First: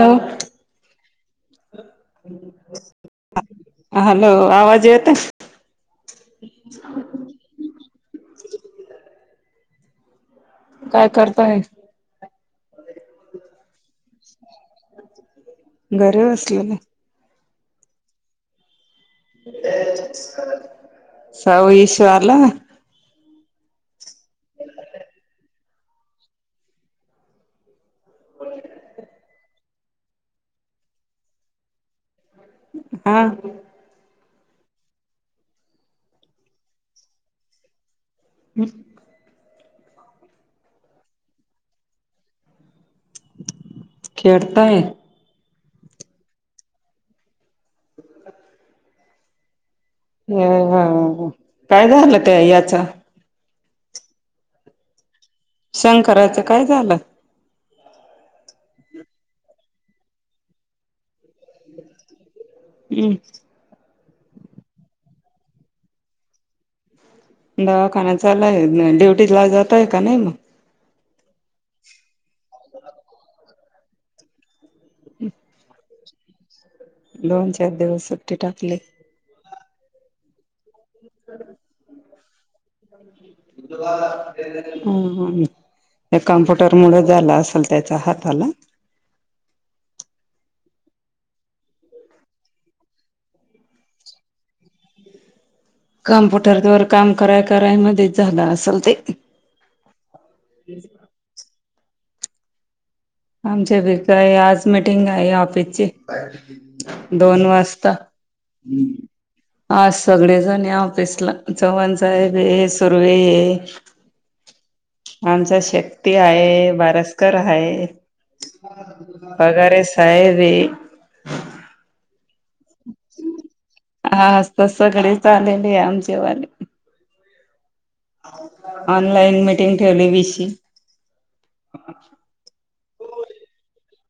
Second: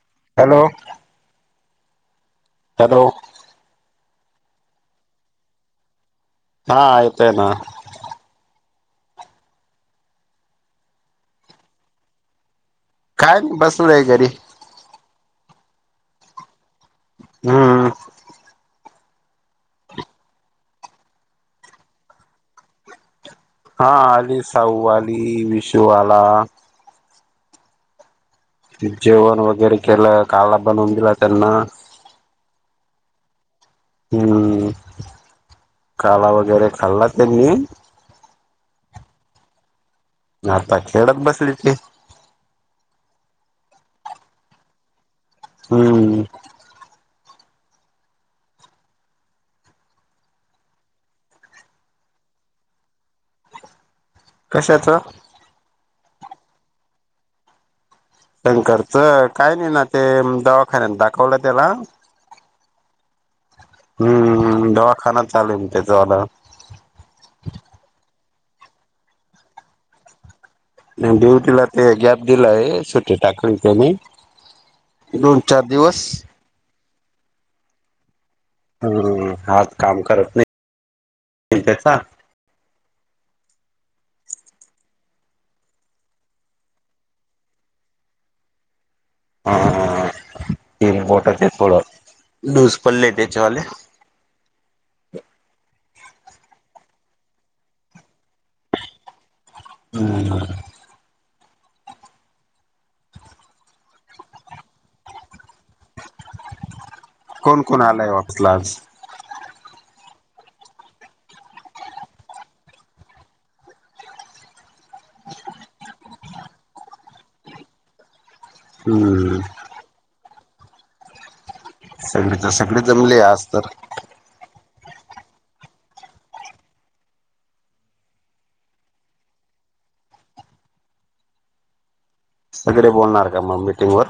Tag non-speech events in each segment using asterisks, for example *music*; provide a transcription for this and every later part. Hello. *unintelligible* Hello आवाज येत? हा येतोय ना? काय करताय? काय बसलोय घरी. घरी बसलात व्हय. हुं. सावू, इश्यू आला? हा आली साहूआली, विषू आला. व्हय. जेवण वगैरे केलं. काला बनवून दिला त्यांना. हां. हुं. काला वगैरे खाल्ला त्यांनी हम् *inaudible* न आता खेळत बसली ती. खेळतायेत. हुं. ह ह हा काय झालं त्या याचा? कशाच? शंकराचं काय झालं? शंकरचं, काय नाही ना ते दवाखान्यात दाखवलं त्याला. यू. हू ऊ उ दवाखाना चालूय म त्याचावाला. दवाखाना चालु हाय न, ड्युटी ला जातय का नाही मग. नाही ड्युटीला ते गॅप दिलाय, सुटी टाकली त्यानी दोन - चार दिवस. दोन चार दिवस सुट्टी टाकली. हम्म हात काम करत नाही त्याचा. हम्म हम्म. हे कम्प्युटर मुळ झाल असेल त्याच्या हाताला. हा हा ते बोट ते थोडं लूस पडले त्याच्यावाले. कॅम्पुटर वर काम कराय कराय मध्ये झालं असल ते. ह. आमच्या घरी काय. आज मिटिंग आहे ऑफिसची. दोन कोण कोण वाजता. आलाय वापसला आज आज सगळे जणे ऑफिसला. चव्हाण साहेबे. सुर्वे ये. *inaudible* आमचा शक्ती हाये. बारसकर हाये. हम्म पगारे साहेबे. सगळीच्या सगळी जमलीय आज तर. हा आज तर सगळे आलेलेय आमचे वाले. ऑनलाईन मिटिंग ठेवली विशी. सगळे बोलणार का मग मीटिंग वर?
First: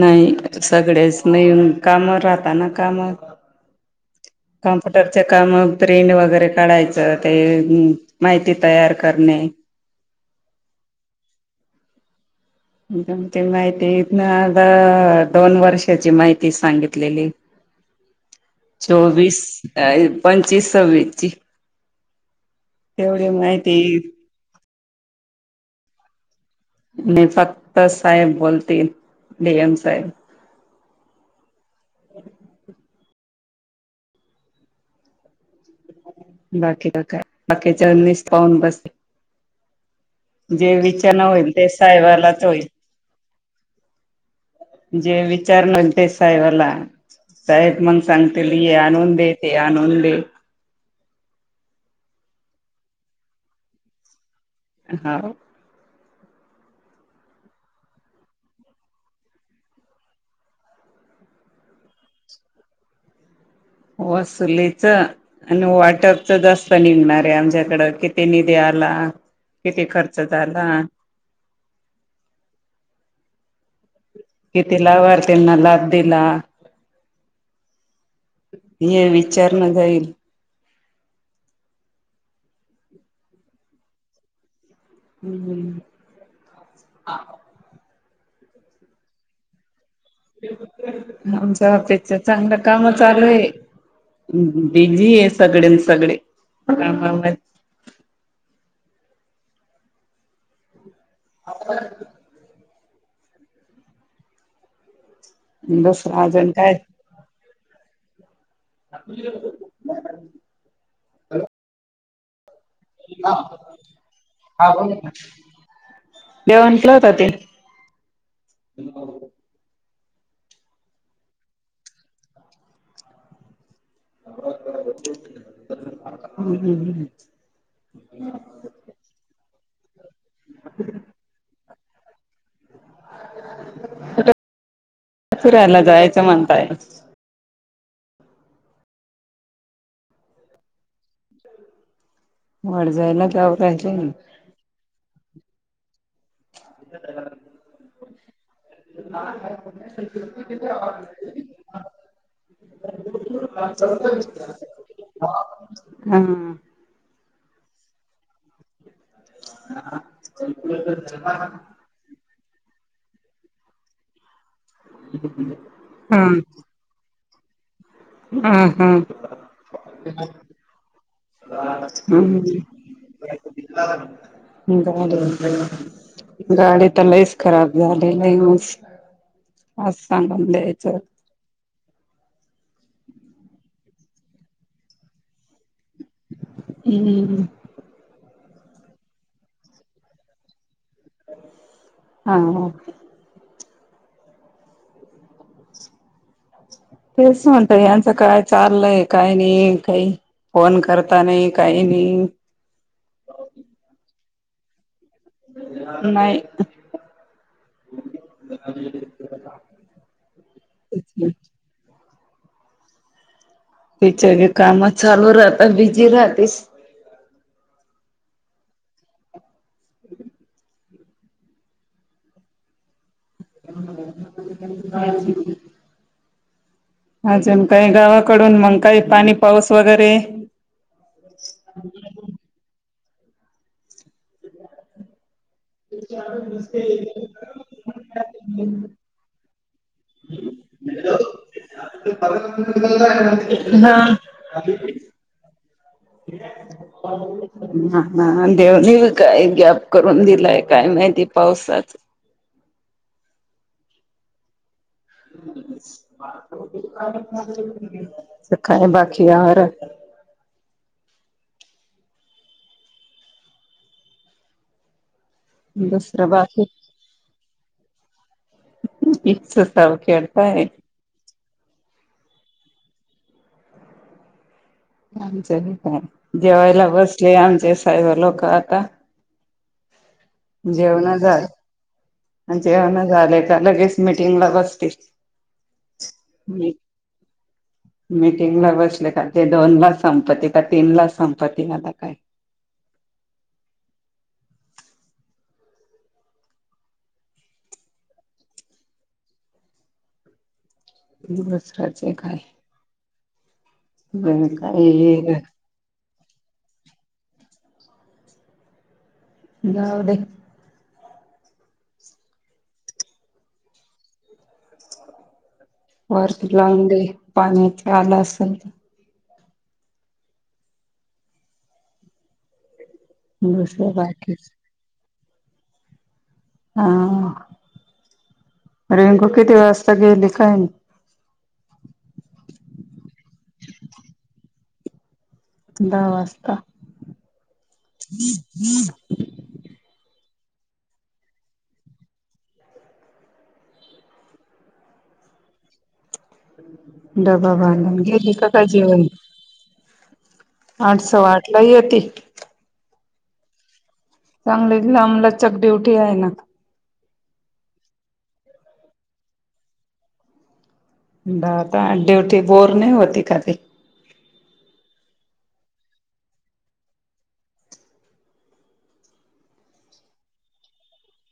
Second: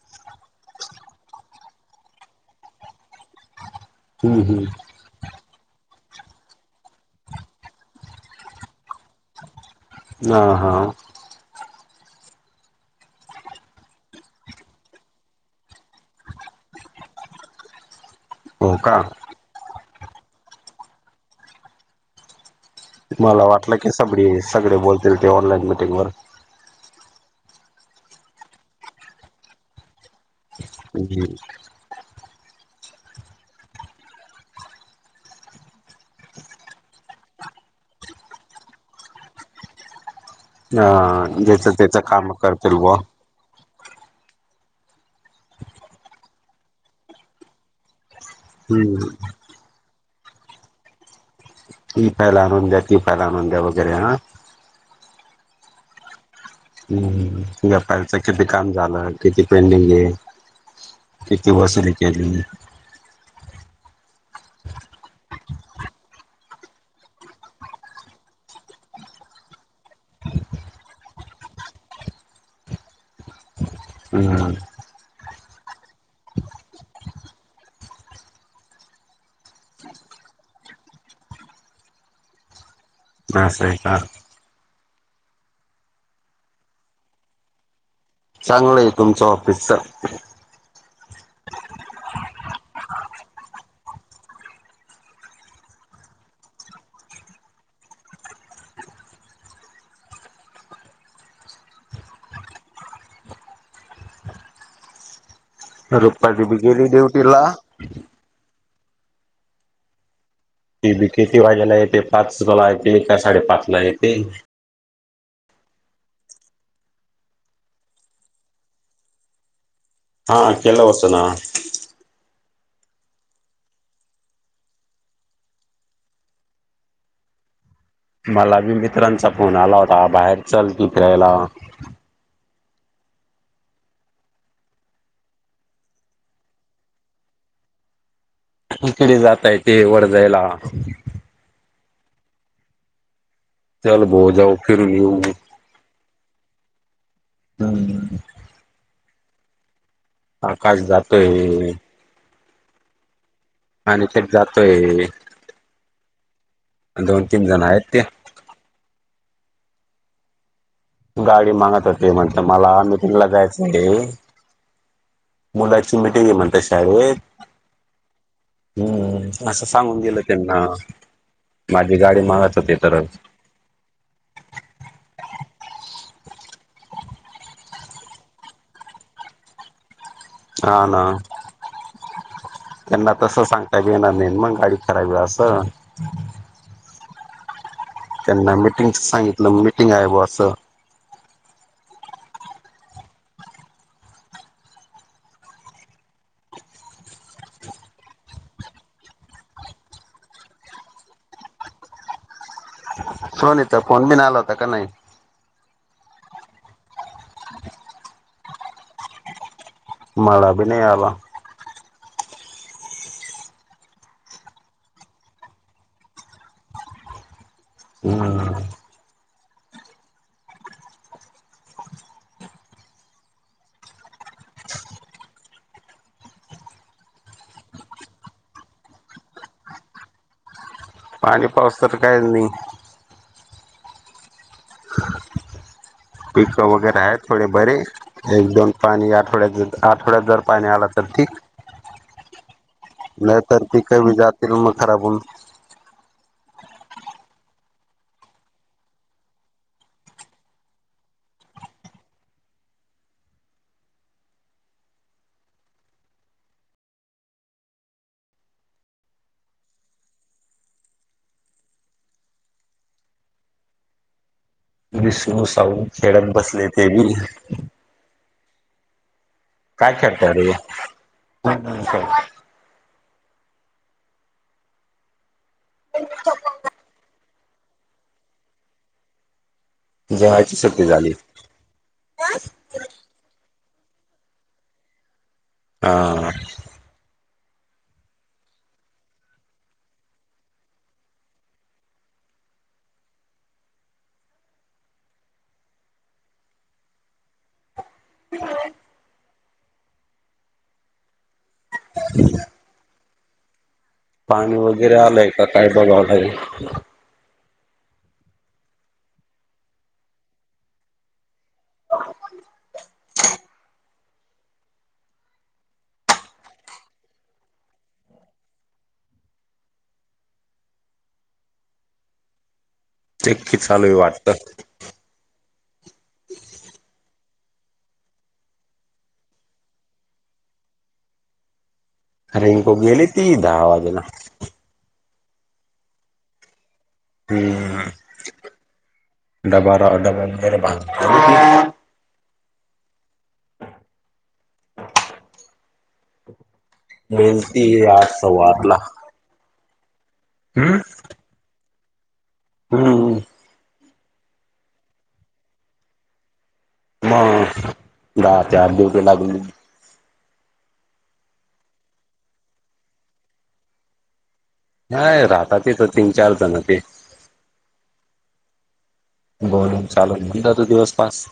नाही सगळेच नाही. अन काम राहताना काम. हम्म हम्म. टरच्या काम ते प्रिंट वगैरे काढायचं. ते माहिती तयार करणे. ह हा. दम ते माहिती ना आता दोन वर्षाची माहिती सांगितलेलीय. *inaudible* का चोवीस, पंचवीस, सव्वीसची. तेवढी मला माहिती वाटलं की सगळे सगळे बोलतील ते ऑनलाईन मिीटिंग वर. नाही फक्त साहेब बोलतील. डी एम साहेब. *unintelligible* बाकी ब काय? बाकीच्या नीस पाऊून बसले. जे हा विचना होईल ज्याच ते त्याच काम साहेबालाच होईल. करतील बुवा जे विचारन होईल ते साहेबाला. साहेब मग सांगतील हे हम्म आणून दे. ते आणून दे. ती फाईल आनूनंद्या ती फाईल. आनूनं द्या. वगैरे ह हाव. हम्म व्यापाारीच किती काम झालं किती पेंडिंग? किती वसूली केली? वसुलीच. आणि वाटपच जास्त निघणारे आमच्याकडं. किती निधी आला. किती खर्च झाला. *inaudible* हम्म किती लाभारतीनां किती लाब दिला. हे विचारण जाईल. आसय का? हम्म हम्म. चांगलंय तुमचं ऑफिसच. आमच्या ऑफिसच चांगलं काम चालूये. बिझी ए सगळेन सगळे कामा म *unintelligible* दुसरं रुपाली अजून बी काय गेली ड्युटीला. *unintelligible* *unintelligible* ती बी किती वाज्याला येते पाचला येते का साडेपाच ला येते जेवण केल होत ते. हा केल होतं ना. *inaudible* मला बी मित्रांचा फोन आला होता बाहेर चल तू फिरायला. *inaudible* फिरायला जायचं म्हणताय? इकडे जाताय ते वडजायला. *inaudible* वडजायला काव चल बो जाऊ फिरन येऊ. *inaudible* हम्. आकाश जातोय *unintelligible* अनिकेत जातोय दोन तीन जण हायत ते. *unintelligible* *unintelligible* गाडी मागत होती म्हटलं मला मिटिंगला जायचं ए. मुलाची मिट ए हम्म म्हणतात शाळेत. हम्म असं सांगून दिलं त्यांना. माझी गाडी मागत होते हम्म तर. *unintelligible* गाडी त लयच खराब झालिये लयच म आस सांगून हा द्यायचं. ना त्यांना तसं सांगता बी येणार नाय मग गाडी खराब ए आस. हम्. त्यांना मिटींग च सांगितलं मिटींग हाय बॉ आस. हा हा. तेच म्हणतय यांचं काय चाललंय काय नाई काय फोन करता नाही काही नाही. सोनीचा फोन बिन आला होता का नाय? नाय. मला बी नाय आला. तिच्या बी काम चालू राहता बिझी राहतेस. हम्म. *unintelligible* अजून काय गावाकडून मग काही पाणी पाऊस वगैरे? पाणी पावस तर कायच नाय. पिक वगैरे आहेत थोडे बरे. एक दोन पाणी आठवड्यात आठवड्यात जर पाणी आल तर ठीक. हा. बोलू *unintelligible* हा ना देवनी बी काय गॅप करून दिलाय काय माहिती पावसाचा. अस काय बाकी आवरा. दुसरं बाकी *unintelligible* *unintelligible* काय खेळताय रे. आमच आणि काय? जेवायला बसले आमचे साहेब लोक आता. जेवायची सुट्टी झाली. आणि जेवन झाले का लगेच मिटिंगला बसतील. हा मी *inaudible* मीटिंगला बसले का ते दोनला संपती का तीनला संपती. आता काय *unintelligible* वसराचे काय? पाणी वगैरे काही आलय का काय बघाव लागेल. जाऊ दे. *unintelligible* वरती लावुन दे पाण्याच. आल असेल तर. तेकी चालू दुसर आहे बाकीच वाटत. *inaudible* हा रींकू किती वाजता गेली काय नही. रिंकू गेली ती दहा वाजेला. दहा वाजता. हम्म डबा राव डबा डबा मिलती बांधून आठ गेली सवा का काय आठला. जेवण हम्म आठ सव्वा आठला येती. हम्म चांगलीच लांब लचक ड्युटी आहे ना. मग दहा ते आठ दिवटी लागली. दहा ते आठ ड्युटी, बोर नाही होती का ते. नाही राहता तिथ तीन चार जण ते. बोलुन चालून होऊन जातो दिवस पास.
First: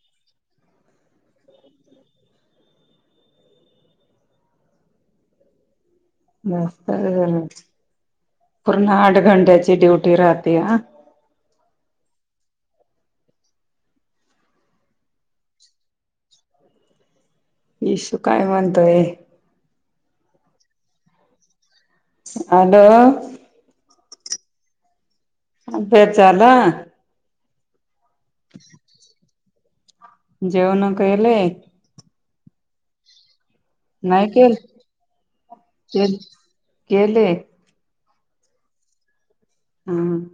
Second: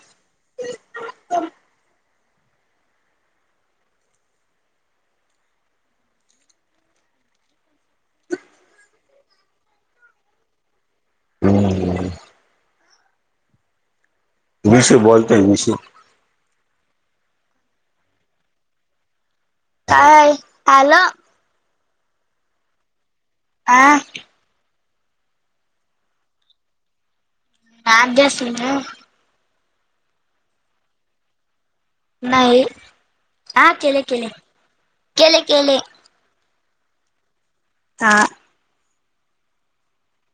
मस्त पूर्ण आठ घंट्याची ड्युटी राहते ह. हम्म इशु बोलतेय इशु. इशु काय म्हणतोय? काय हॅलो हॅलो आ अभ्यास झाला. अभ्यास नाही जेवन केले. नाही. हा केले केले. केले केले. केले केले हा हा.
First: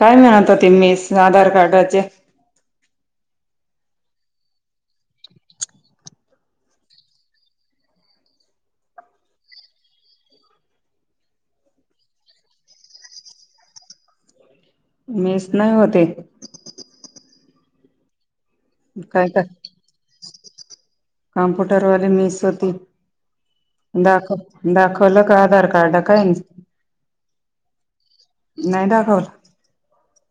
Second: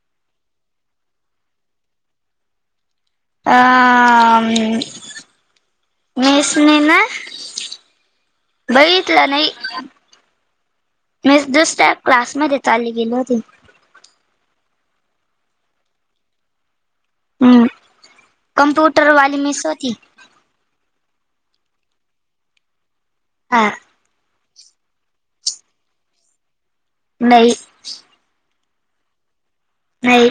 काय नाही आता ते मेस आधार कार्डाचे. अ मेस ने ना. बघितला नाही. मी दुसऱ्या क्लासमध्ये चाली गेली होती. मेस नाही होते. ह कंप्यूटरवाली मेस होती. कमप्युटरवाे मीस होती. हा‌. दाखव दाखवलं का आधार कार्डा काय नाही. नाही दाखवत. नाही‌.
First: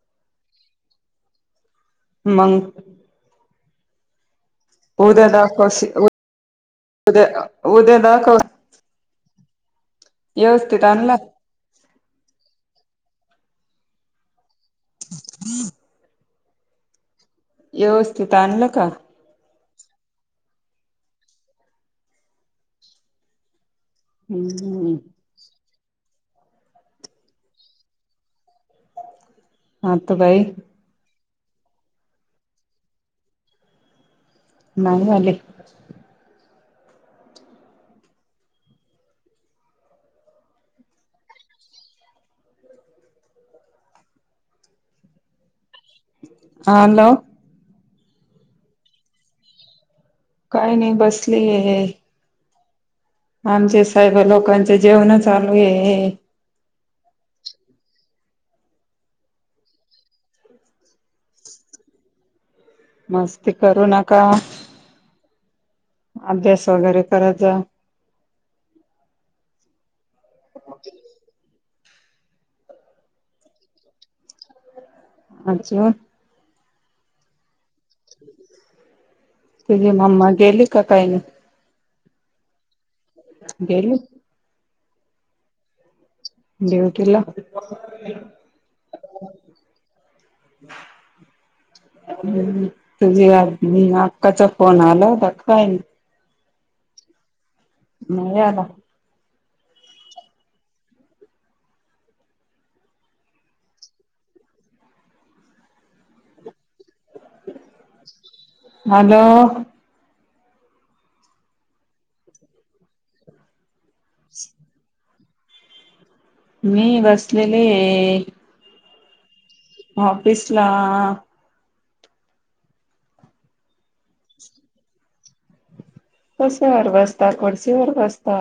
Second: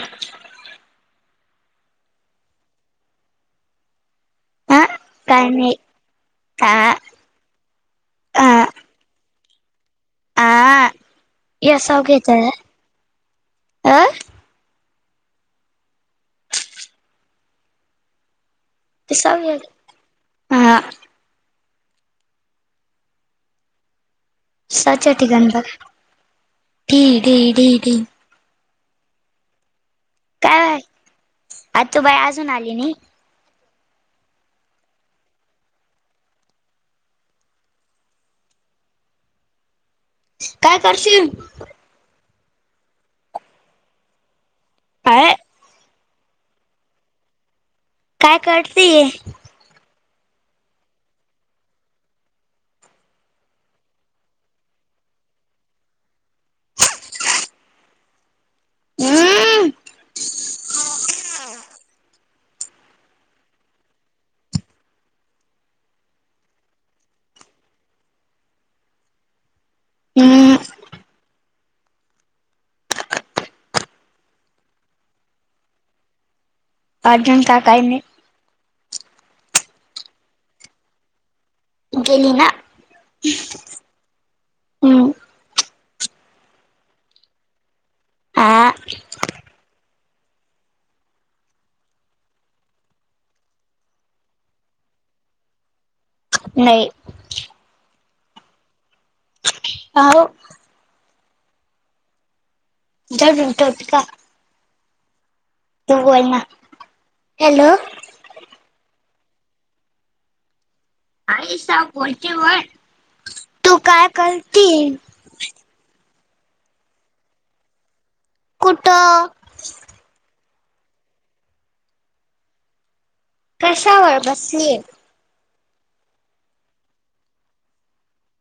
मंग. ह उद्या ना काय नाही कोशी आ उद्या उद्या नाकोश आ व्यवस्थित आणला. यासव घेताय. *inaudible* व्यवस्थित आणलं का? तेस य हा. हम्म *unintelligible* हा त बाई. काय आतू बाई अजून आली नाही. नाही आले. काय करशील. *unintelligible* हा हॅलो! काय कडती. काही नाही बसली हे. आमचे साहेब लोकांच जेवण चालू आहे. हम्म. मस्ती करू नका. अभ्यास वगैरे करात जा. हम्म *inaudible* अच्छा! *unintelligible* काही नाही. तुझी मम्मा गेली का काही नाही. गेली ना. गेली. हम्म ड्युटीला. आ. तुझी आ अक्काचा फोन आला होता का काय. नाही. नाही आला? हाव. जड घेऊन, ठेवता तू बोलना, हॅलो? हॅलो? आई सा बोलती व्हय, तू काय करतीये? मी बसलेले ये. कुटं? ऑफीसला. कशावर बसली? कशावर बसता? खुडशीवर बसता.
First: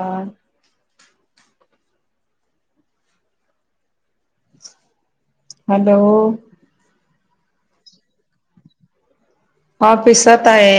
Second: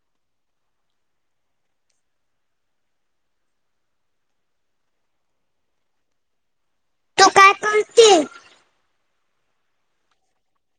हॅलो? तू काय कलतिये? ओफिसात आहे.